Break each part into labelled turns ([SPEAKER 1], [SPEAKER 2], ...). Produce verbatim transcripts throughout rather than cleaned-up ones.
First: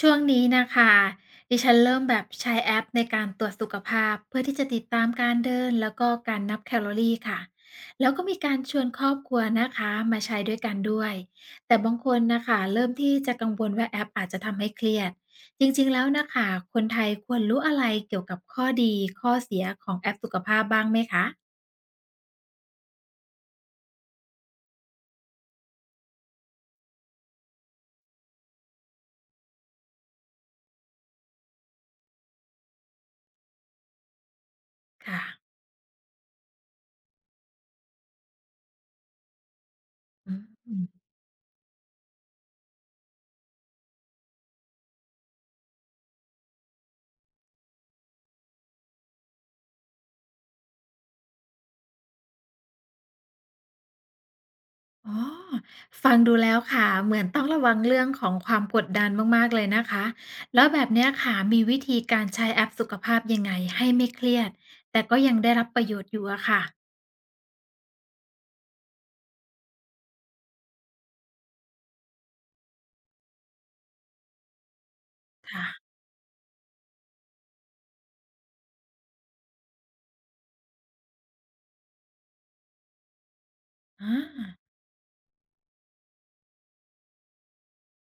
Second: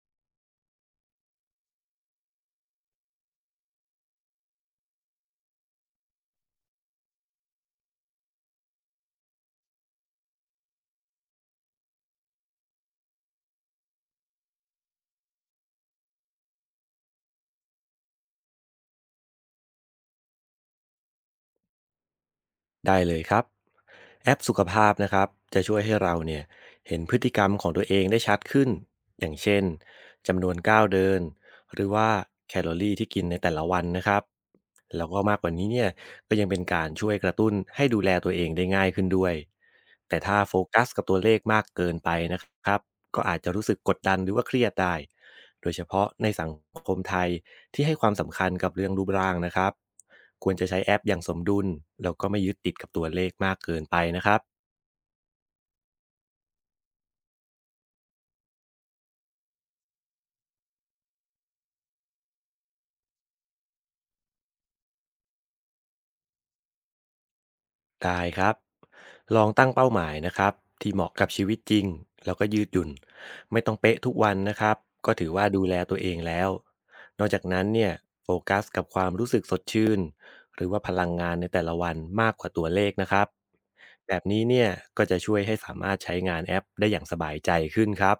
[SPEAKER 1] ช่วงนี้นะคะดิฉันเริ่มแบบใช้แอปในการตรวจสุขภาพเพื่อที่จะติดตามการเดินแล้วก็การนับแคลอรี่ค่ะแล้วก็มีการชวนครอบครัวนะคะมาใช้ด้วยกันด้วยแต่บางคนนะคะเริ่มที่จะกังวลว่าแอปอาจจะทำให้เครียดจริงๆแล้วนะคะคนไทยควรรู้อะไรเกี่ยวกับข้อดีข้อเสียของแอปสุขภาพบ้างไหมคะ
[SPEAKER 2] ได้เลยครับแอปสุขภาพนะครับจะช่วยให้เราเนี่ยเห็นพฤติกรรมของตัวเองได้ชัดขึ้นอย่างเช่นจำนวนก้าวเดินหรือว่าแคลอรี่ที่กินในแต่ละวันนะครับแล้วก็
[SPEAKER 1] ค่ะ
[SPEAKER 2] มากกว่านี้เนี่ยก็ยังเป็นการช่วยกระตุ้นให้ดูแลตัวเองได้ง่ายขึ้นด้วยแต่
[SPEAKER 1] อื
[SPEAKER 2] ถ้าโฟกัส
[SPEAKER 1] ม
[SPEAKER 2] กับตัวเลขมากเกินไปนะครับก็อาจจะรู้สึกกดดันหรือว่าเครียดได้โดยเฉพาะในสังคมไทยที่ให้ความสำคัญกับเรื่องรูปร่างนะครับ ควรจะใช้แอปอย่างสมดุลแล้วก็ไม่ยึดติดกับตัวเลขมากเกินไปนะครับ
[SPEAKER 1] อ๋อฟังดูแล้วค่ะเหมือนต้องระวังเรื่องของความกดดันมากๆเลยนะคะแล้วแบบเนี้ยค่ะมีวิธีการใช้แอปสุขภาพยังไงให้ไม่เครียดแต่ก็ยังได้รับประโยชน์อยู่อะค่ะ
[SPEAKER 2] ได้ครับลองตั้งเป้าหมายนะครับที่เหมาะกับชีวิตจริงแล้วก็ยืดหยุ่นไม่ต้องเป๊ะทุกวันนะครับก็ถือว่าดู
[SPEAKER 1] ค่ะ
[SPEAKER 2] แลตัวเองแล้วนอกจากนั้นเนี่ยโฟกัสกับความรู้สึกสดชื่นหรือว่าพลังงานในแต่ละวันมากกว่าตัวเลขนะครับแบ
[SPEAKER 1] อา
[SPEAKER 2] บนี้เนี่ยก็จะช่วยให้สามารถใช้งานแอปได้อย่างสบายใจขึ้นครับ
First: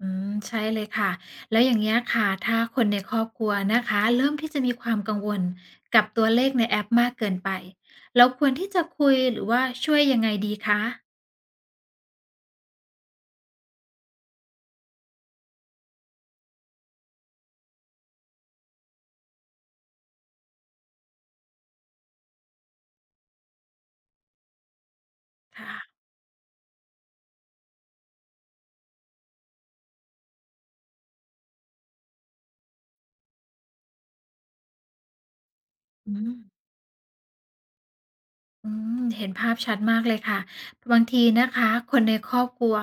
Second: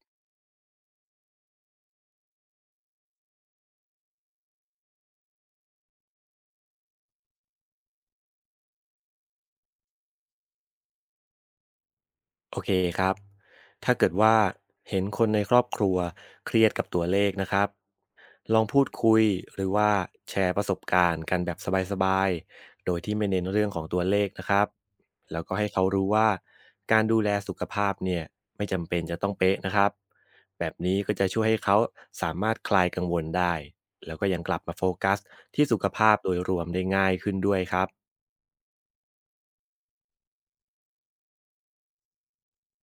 [SPEAKER 1] อืมใช่เลยค่ะแล้วอย่างเงี้ยค่ะถ้าคนในครอบครัวนะคะเริ่มที่จะมีความกังวลกับตัวเลขในแอปมากเกินไปเราควรที่จะคุยหรือว่าช่วยยังไงดีคะ
[SPEAKER 2] โอเคครับถ้าเกิดว่าเห็นคนในครอบครัวเครียดกับตัวเลขนะครับลองพูดคุยหรือว่าแชร์ประสบการณ์กันแบบสบายๆโดยที่ไม่เน้นเรื่องของตัวเลขนะครับแล้วก็ให้เขา
[SPEAKER 1] ค่ะ
[SPEAKER 2] รู้ว่าการดูแลสุขภาพเนี่ยไม่จำเป็นจะต้องเป๊ะนะครับแบบนี้ก็จะช่วยให้เขาสามารถคลายกังวลได้แล้วก็ยังกลับมาโฟกัสที่สุขภา
[SPEAKER 1] อื
[SPEAKER 2] พโด
[SPEAKER 1] ม
[SPEAKER 2] ยรวมได้ง่ายขึ้นด้วยครับ
[SPEAKER 1] อืมเห็นภาพชัดมากเลยค่ะบางทีนะคะคนในครอบครัว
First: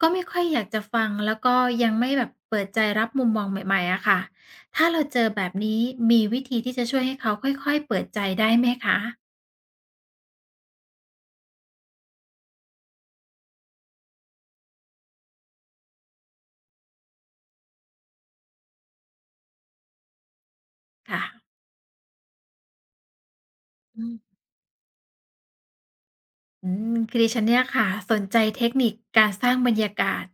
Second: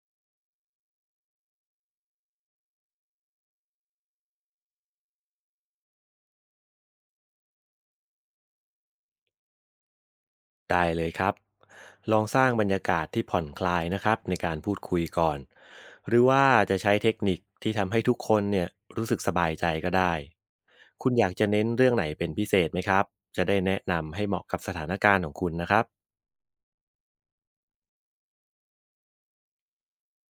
[SPEAKER 1] ก็ไม่ค่อยอยากจะฟังแล้วก็ยังไม่แบบเปิดใจรับมุมมองใหม่ๆอะค่ะถ้าเราเจอแบบนี้มีวิธีที่จะช่วยให้เขาค่อยๆเปิดใจได้ไหมคะ
[SPEAKER 2] ได้เลยครับลองสร้างบรรยากาศที่ผ่อนคลายนะครับในการพูดคุยก่อนหรือว่าจะใช้เทคนิคที่ทำให้ทุกคนเนี่ยรู้สึกสบายใจก็ได้คุณอ
[SPEAKER 1] ค่ะ
[SPEAKER 2] ยากจะเน้นเรื่องไหนเป็นพิเศษไหมครับจะได้แนะ
[SPEAKER 1] อื
[SPEAKER 2] นำให้เห
[SPEAKER 1] ม
[SPEAKER 2] มาะกับสถานการณ์ของคุณนะครับ
[SPEAKER 1] อืมคือดิฉันเนี่ยค่ะสนใจเทคนิคการสร้างบรรยากาศ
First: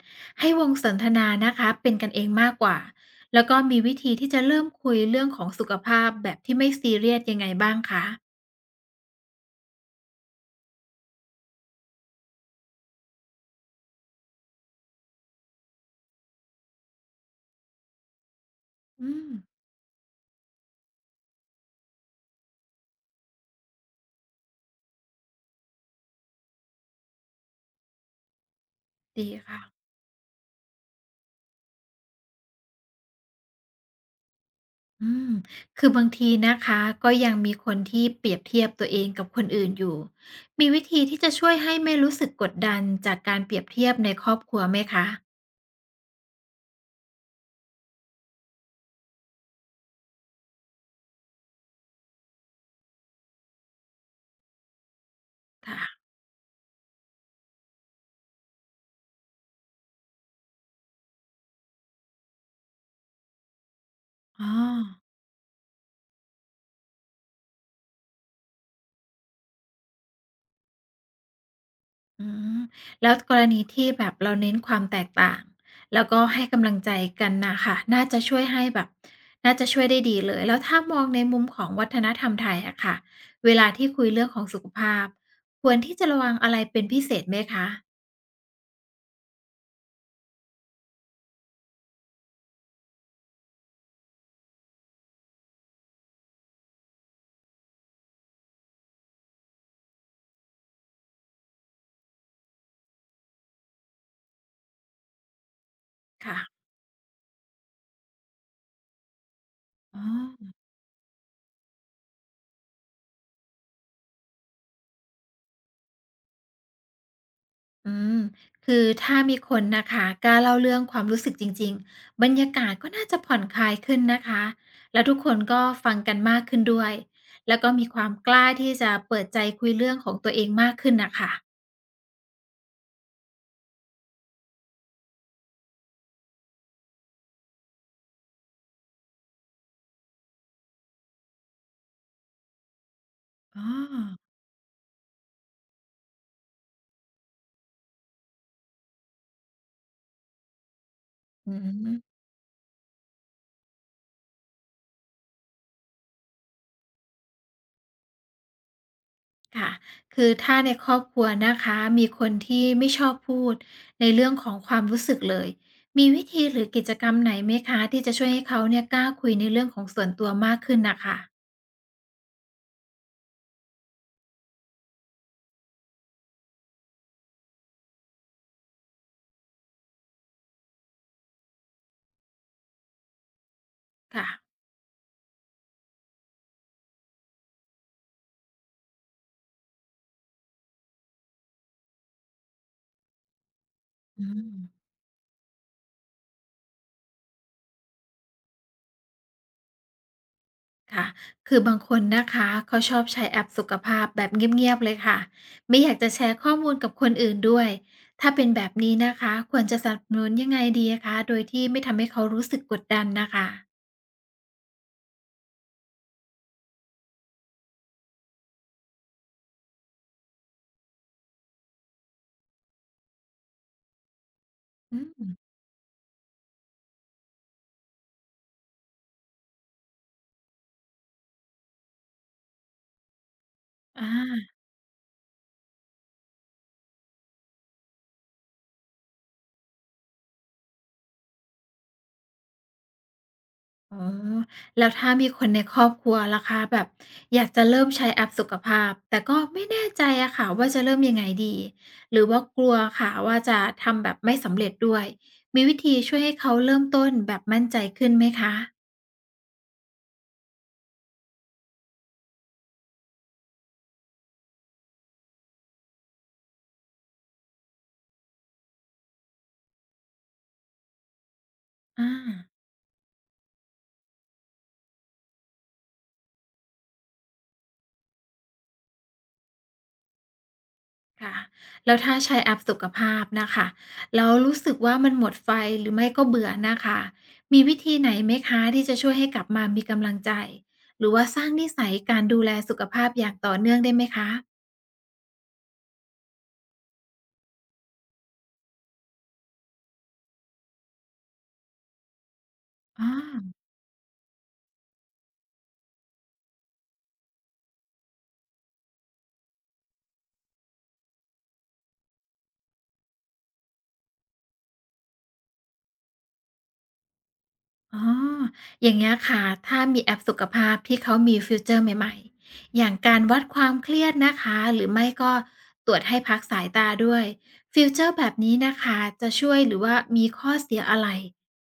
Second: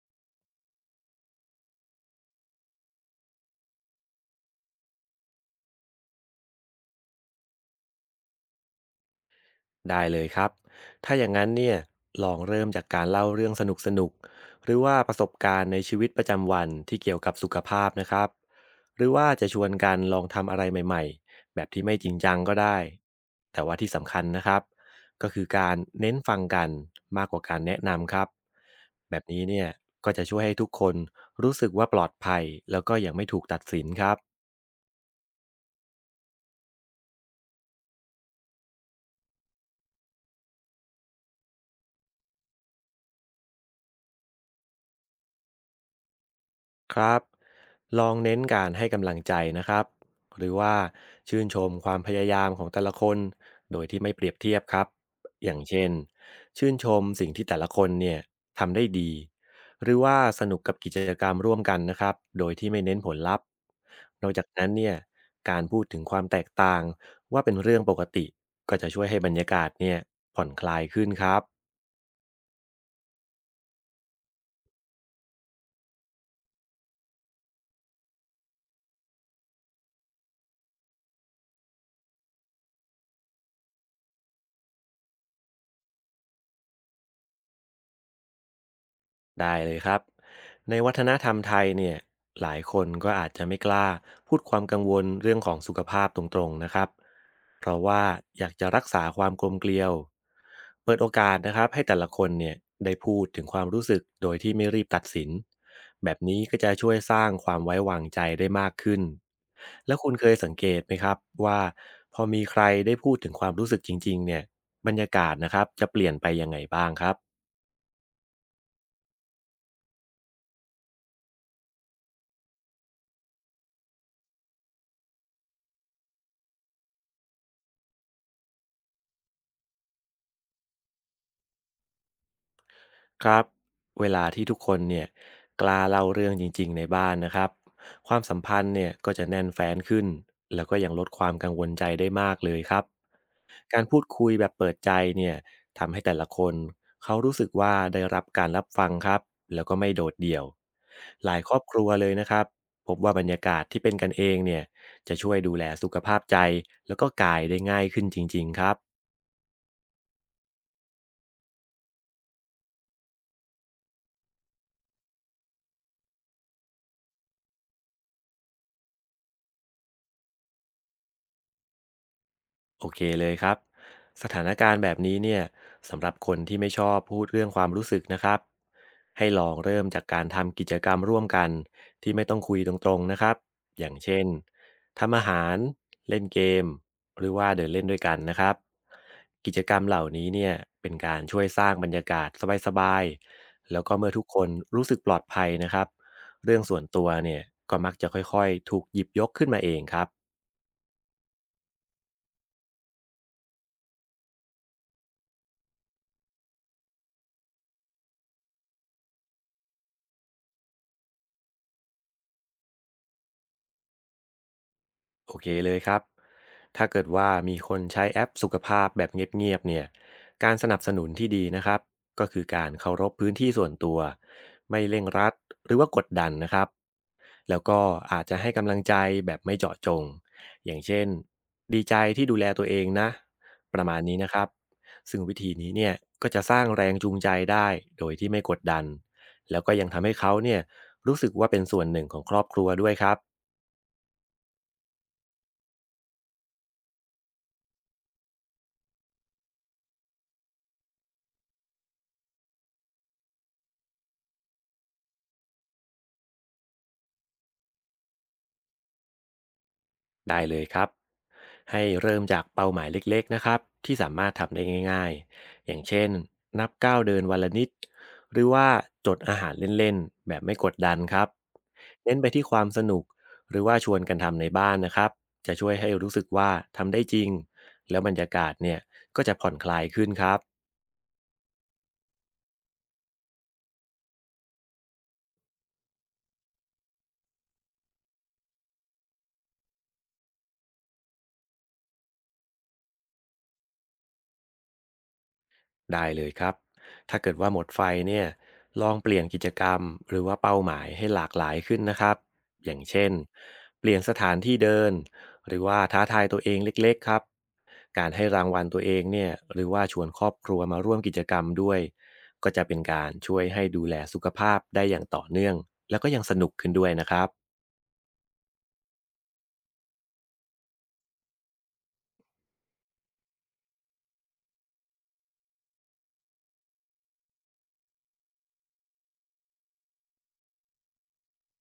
[SPEAKER 1] ให้วงสนทนานะคะเป็นกันเองมากกว่าแล้วก็มีวิธีที่จะเริ่มคุยเรื่องของสุขภาพแบบที่ไม่ซีเรียสยังไงบ้างคะ
[SPEAKER 2] ได้เลยครับถ้าอย่างนั้นเนี่ยลองเริ่มจากการเล่าเรื่องสนุกสนุกหรือว่าประสบการณ์ในชีวิตประจำวันที่เกี่ยวกับสุขภาพนะครับหรื
[SPEAKER 1] อื
[SPEAKER 2] อว่า
[SPEAKER 1] ม
[SPEAKER 2] จะชวนกันลองทำอะไรใหม่ๆแบบที่ไม่จริงจังก็ได้แต่ว่าที่สำคัญนะครับก็คือการเน้นฟังกันมากกว่าการแนะนำครับแบบ
[SPEAKER 1] ดี
[SPEAKER 2] นี้
[SPEAKER 1] ค่ะ
[SPEAKER 2] เนี่ยก็จะช่วยให้ทุกคนรู้สึกว่าปลอดภัยแล้วก็ยังไม่ถูกตัดสินครับ
[SPEAKER 1] อืมคือบางทีนะคะก็ยังมีคนที่เปรียบเทียบตัวเองกับคนอื่นอยู่มีวิธีที่จะช่วยให้ไม่รู้สึกกดดันจากการเปรียบเทียบในครอบครัวไหมคะ
[SPEAKER 2] ครับลองเน้นการให้กำลังใจนะครับหรือว่าชื่นชมความพยายามของแต่ละคนโดยที่ไม่เปรียบเทียบครับอย่างเช่น
[SPEAKER 1] ค่ะ
[SPEAKER 2] ชื่นชมสิ่งที่แต่ละคนเนี่ยทำได้ดีหรือว่าสนุกกับกิจกรรมร่วมกันนะครับโดยที่ไม่เน้นผลลัพธ์นอกจาก
[SPEAKER 1] อ๋อ
[SPEAKER 2] นั้นเนี่ยการพูดถึงความแตกต่างว่าเป็นเรื่องปกติก็จะช่วยให้บรรยากาศเนี่ยผ่อนคลายขึ้นครับ
[SPEAKER 1] อืมแล้วกรณีที่แบบเราเน้นความแตกต่างแล้วก็ให้กำลังใจกันน่ะค่ะน่าจะช่วยให้แบบน่าจะช่วยได้ดีเลยแล้วถ้ามองในมุมของวัฒนธรรมไทยอะค่ะเวลาที่คุยเรื่องของสุขภาพควรที่จะระวังอะไรเป็นพิเศษไหมคะ
[SPEAKER 2] ได้เลยครับในวัฒนธรรมไทยเนี่ยหลายคนก็อาจจะไม่กล้าพูดความกังวลเรื่องของสุขภาพตรงๆนะครับเพราะว่าอยากจะรักษาความกลมเกลียวเปิดโอกาสนะครับให้แต่ละคนเนี่ยได้พูดถึงความรู้สึกโดยที่ไม่รีบตัดสินแบบนี้ก็
[SPEAKER 1] ค่ะ
[SPEAKER 2] จะช่วยสร้างความไว้วางใจได้มากขึ้นแล้ว
[SPEAKER 1] อ๋อ
[SPEAKER 2] คุณเคยสังเกตไหมครับว่าพอมีใครได้พูดถึงความรู้สึกจริงๆเนี่ยบรรยากาศนะครับจะเปลี่ยนไปยังไงบ้างครับ
[SPEAKER 1] อืมคือถ้ามีคนนะคะกล้าเล่าเรื่องความรู้สึกจริงๆบรรยากาศก็น่าจะผ่อนคลายขึ้นนะคะแล้วทุกคนก็ฟังกันมากขึ้นด้วยแล้วก็มีความกล้าที่จะเปิดใจคุยเรื่องของตัวเองมากขึ้นนะคะ
[SPEAKER 2] ครับเวลาที่ทุกคนเนี่ยกล้าเล่าเรื่องจริงๆในบ้านนะครับความสัมพันธ์เนี่ยก็จะแน่นแฟ้นขึ้นแล้วก็ยังลดความกังวลใจได้มากเลยครับ
[SPEAKER 1] อ๋อ
[SPEAKER 2] การพูดคุยแบบเปิดใจเนี่ยทำให้แต่ละคนเขารู้สึกว่าได้รับการรับฟังครับแล้วก็ไม่โดดเดี่ยวหลายค
[SPEAKER 1] อื
[SPEAKER 2] รอบครัวเลย
[SPEAKER 1] ม
[SPEAKER 2] นะครับพบว่าบรรยากาศที่เป็นกันเองเนี่ยจะช่วยดูแลสุขภาพใจแล้วก็กายได้ง่ายขึ้นจริงๆครับ
[SPEAKER 1] ค่ะคือถ้าในครอบครัวนะคะมีคนที่ไม่ชอบพูดในเรื่องของความรู้สึกเลยมีวิธีหรือกิจกรรมไหนไหมคะที่จะช่วยให้เขาเนี่ยกล้าคุยในเรื่องของส่วนตัวมากขึ้นนะคะ
[SPEAKER 2] โอเคเลยครับสถานการณ์แบบนี้เนี่ยสำหรับคนที่ไม่ชอบพูดเรื่องความรู้สึกนะครับให้ลองเริ่มจากการทำกิจกรรมร่วมกันที่ไม่ต้องคุยตรงๆนะครับอย่างเช่
[SPEAKER 1] ค่ะ
[SPEAKER 2] นทำอาหารเล่นเกมหรือว่าเดินเล่นด้วยกันนะครับกิจกรรมเหล่านี้เนี่ยเป็นการช่วยสร้างบรรยากาศสบายๆแล้วก็เมื่อทุ
[SPEAKER 1] อื
[SPEAKER 2] กคน
[SPEAKER 1] ม
[SPEAKER 2] รู้สึกปลอดภัยนะครับเรื่องส่วนตัวเนี่ยก็มักจะค่อยๆถูกหยิบยกขึ้นมาเองครับ
[SPEAKER 1] ค่ะคือบางคนนะคะเขาชอบใช้แอปสุขภาพแบบเงียบๆเลยค่ะไม่อยากจะแชร์ข้อมูลกับคนอื่นด้วยถ้าเป็นแบบนี้นะคะควรจะสนับสนุนยังไงดีอะคะโดยที่ไม่ทำให้เขารู้สึกกดดันน่ะค่ะ
[SPEAKER 2] โอเคเลยครับ ถ้าเกิดว่ามีคนใช้แอปสุขภาพแบบเงียบๆเนี่ยการสนับสนุนที่ดีนะครับก็คือการเคารพพื้นที่ส่วนตัวไม่
[SPEAKER 1] อื
[SPEAKER 2] เร่งรั
[SPEAKER 1] ม
[SPEAKER 2] ดหรือว่ากดดันนะครับแล้วก็อาจจะให้กำลังใจแบบไม่เจาะจง อย่างเช่นดีใจที่ดูแลตัวเองนะประมาณ
[SPEAKER 1] อา
[SPEAKER 2] นี้นะครับซึ่งวิธีนี้เนี่ยก็จะสร้างแรงจูงใจได้โดยที่ไม่กดดันแล้วก็ยังทำให้เขาเนี่ยรู้สึกว่าเป็นส่วนหนึ่งของครอบครัวด้วยครับ
[SPEAKER 1] อ๋อแล้วถ้ามีคนในครอบครัวล่ะคะแบบอยากจะเริ่มใช้แอปสุขภาพแต่ก็ไม่แน่ใจอะค่ะว่าจะเริ่มยังไงดีหรือว่ากลัวค่ะว่าจะทำแบบไม่สำเร็จด้วยมีวิธีช่วยให้เขาเริ่มต้นแบบมั่นใจขึ้นไหมคะ
[SPEAKER 2] ได้เลยครับให้เริ่มจากเป้าหมายเล็กๆนะครับที่สามารถทำได้ง่ายๆอย่างเช่นนับก้าวเดินวันละนิดหรือว่าจดอาหารเล่นๆแบบไม่กดดันครับ
[SPEAKER 1] อา
[SPEAKER 2] เน้นไปที่ความสนุกหรือว่าชวนกันทำในบ้านนะครับจะช่วยให้รู้สึกว่าทำได้จริงแล้วบรรยากาศเนี่ยก็จะผ่อนคลายขึ้นครับ
[SPEAKER 1] ค่ะแล้วถ้าใช้แอปสุขภาพนะคะแล้วรู้สึกว่ามันหมดไฟหรือไม่ก็เบื่อนะคะมีวิธีไหนไหมคะที่จะช่วยให้กลับมามีกำลังใจหรือว่าสร้างนิสัยการดูแลสุขภาพอย่างต่อเนื่องได้ไหมคะ
[SPEAKER 2] ได้เลยครับถ้าเกิดว่าหมดไฟเนี่ยลองเปลี่ยนกิจกรรมหรือว่าเป้าหมายให้หลากหลายขึ้นนะครับ อย่างเช่น
[SPEAKER 1] ออ
[SPEAKER 2] เปลี่ยนสถานที่เดินหรือว่าท้าทายตัวเองเล็กๆครับการให้รางวัลตัวเองเนี่ยหรือว่าชวนครอบครัวมาร่วมกิจกรรมด้วยก็จะเป็นการช่วยให้ดูแลสุขภาพได้อย่างต่อเนื่อง แล้วก็ยังสนุกขึ้นด้วยนะครับ
[SPEAKER 1] อ๋ออย่างเงี้ยค่ะ ถ้ามีแอปสุขภาพที่เขามีฟีเจอร์ใหม่ๆ อย่างการวัดความเครียดนะคะ หรือไม่ก็ตรวจให้พักสายตาด้วยฟีเจอร์แบบนี้นะคะ จะช่วยหรือว่ามีข้อเสียอะไร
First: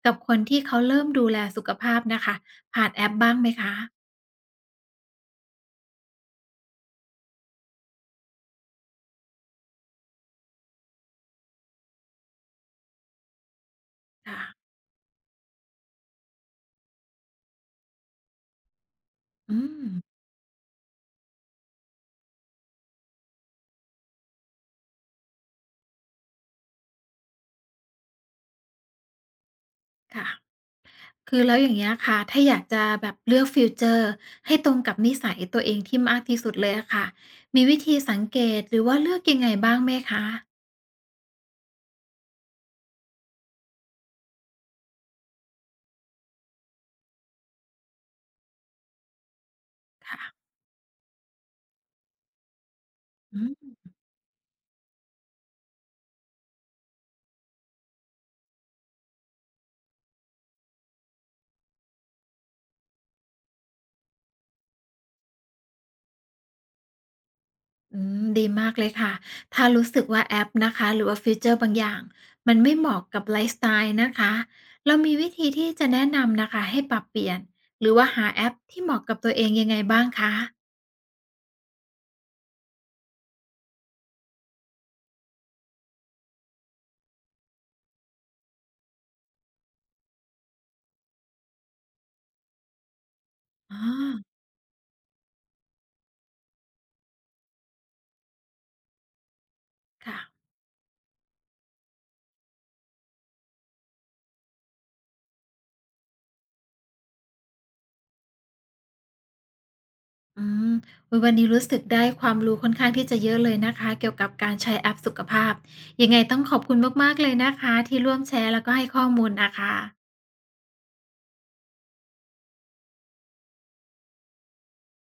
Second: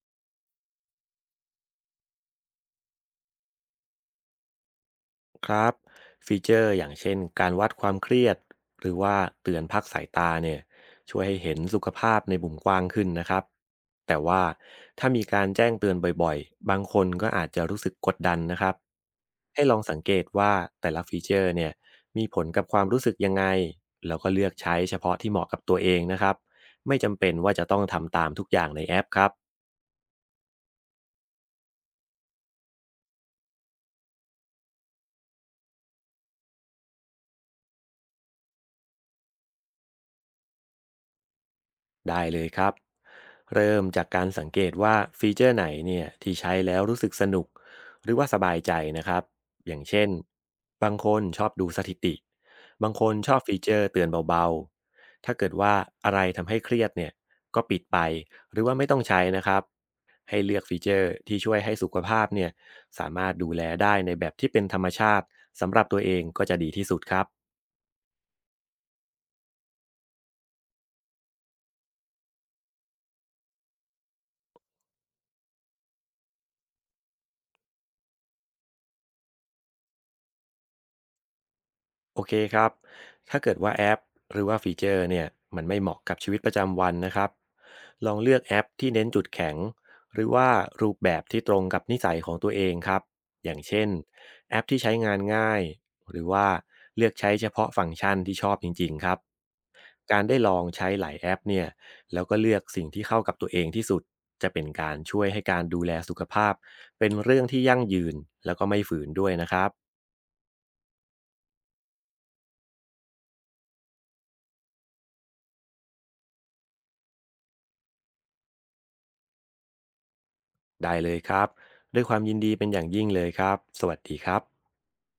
[SPEAKER 1] กับคนที่เขาเริ่มดูแลสุขภาพนะคะ ผ่านแอปบ้างไหมคะ
[SPEAKER 2] ครับฟีเจอร์อย่างเช่นการวัดความเครียดหรือว่าเตือนพักสายตาเนี่ยช่วยให้เห็นสุขภาพในมุมกว้างขึ้นนะครับแต่
[SPEAKER 1] ค่ะ
[SPEAKER 2] ว่าถ้ามีการแจ้งเตือนบ่อยๆบางคนก็อาจจะรู้สึกกดดันนะครับ
[SPEAKER 1] อื
[SPEAKER 2] ให้ลอง
[SPEAKER 1] ม
[SPEAKER 2] สังเกตว่าแต่ละฟีเจอร์เนี่ยมีผลกับความรู้สึกยังไงแล้วก็เลือกใช้เฉพาะที่เหมาะกับตัวเองนะครับไม่จำเป็นว่าจะต้องทำตามทุกอย่างในแอปครับ
[SPEAKER 1] ค่ะ คือแล้วอย่างเงี้ยค่ะถ้าอยากจะแบบเลือกฟีเจอร์ให้ตรงกับนิสัยตัวเองที่มากที่สุดเลยอะค่ะมีวิธีสังเกตหรือว่าเลือกยังไงบ้างไหมคะ
[SPEAKER 2] ได้เลยครับเริ่มจากการสังเกตว่าฟีเจอร์ไหนเนี่ยที่ใช้แล้วรู้สึกสนุกหรือว่าสบายใจนะครับอย่างเช่น
[SPEAKER 1] ค่ะ
[SPEAKER 2] บางคนชอบดูสถิติบางคนชอ
[SPEAKER 1] อื
[SPEAKER 2] บฟีเจ
[SPEAKER 1] ม
[SPEAKER 2] อร์เตือนเบาๆถ้าเกิดว่าอะไรทำให้เครียดเนี่ยก็ปิดไปหรือว่าไม่ต้องใช้นะครับให้เลือกฟีเจอร์ที่ช่วยให้สุขภาพเนี่ยสามารถดูแลได้ในแบบที่เป็นธรรมชาติสำหรับตัวเองก็จะดีที่สุดครับ
[SPEAKER 1] อืมดีมากเลยค่ะ ถ้ารู้สึกว่าแอปนะคะหรือว่าฟีเจอร์บางอย่างมันไม่เหมาะกับไลฟ์สไตล์นะคะ เรามีวิธีที่จะแนะนำนะคะให้ปรับเปลี่ยนหรือว่าหาแอปที่เหมาะกับตัวเองยังไงบ้างคะ
[SPEAKER 2] โอเคครับ ถ้าเกิดว่าแอปหรือว่าฟีเจอร์เนี่ยมันไม่เหมาะกับชีวิตประจำวันนะครับลองเลือกแอปที่เน้นจุดแข็งหรือว่ารูปแบบที่ตรงกับนิสัยของตัวเองครับอย่าง
[SPEAKER 1] อ๋
[SPEAKER 2] เช่น
[SPEAKER 1] อ
[SPEAKER 2] แอปที่ใช้งานง่ายหรือว่าเลือกใช้เฉพาะฟังก์ชันที่ชอบจริงๆครับการได้
[SPEAKER 1] ค่ะ
[SPEAKER 2] ลองใช้หลายแอปเนี่ยแล้วก็เลือกสิ่งที่เข้ากับตัวเองที่สุดจะเป็นการช่วยให้การดูแลสุขภาพเป็นเรื่องที่ยั่งยืนแล้วก็ไม่ฝืนด้วยนะครับ
[SPEAKER 1] อืมอุ๊ยวันนี้รู้สึกได้ความรู้ค่อนข้างที่จะเยอะเลยนะคะเกี่ยวกับการใช้แอปสุขภาพยังไงต้องขอบคุณมากๆเลยนะคะที่ร่วมแชร์แล้วก็ให้ข้อมูลนะคะ
[SPEAKER 2] ได้เลยครับด้วยความยินดีเป็นอย่างยิ่งเลยครับสวัสดีครับ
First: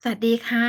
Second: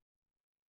[SPEAKER 1] สวัสดีค่ะ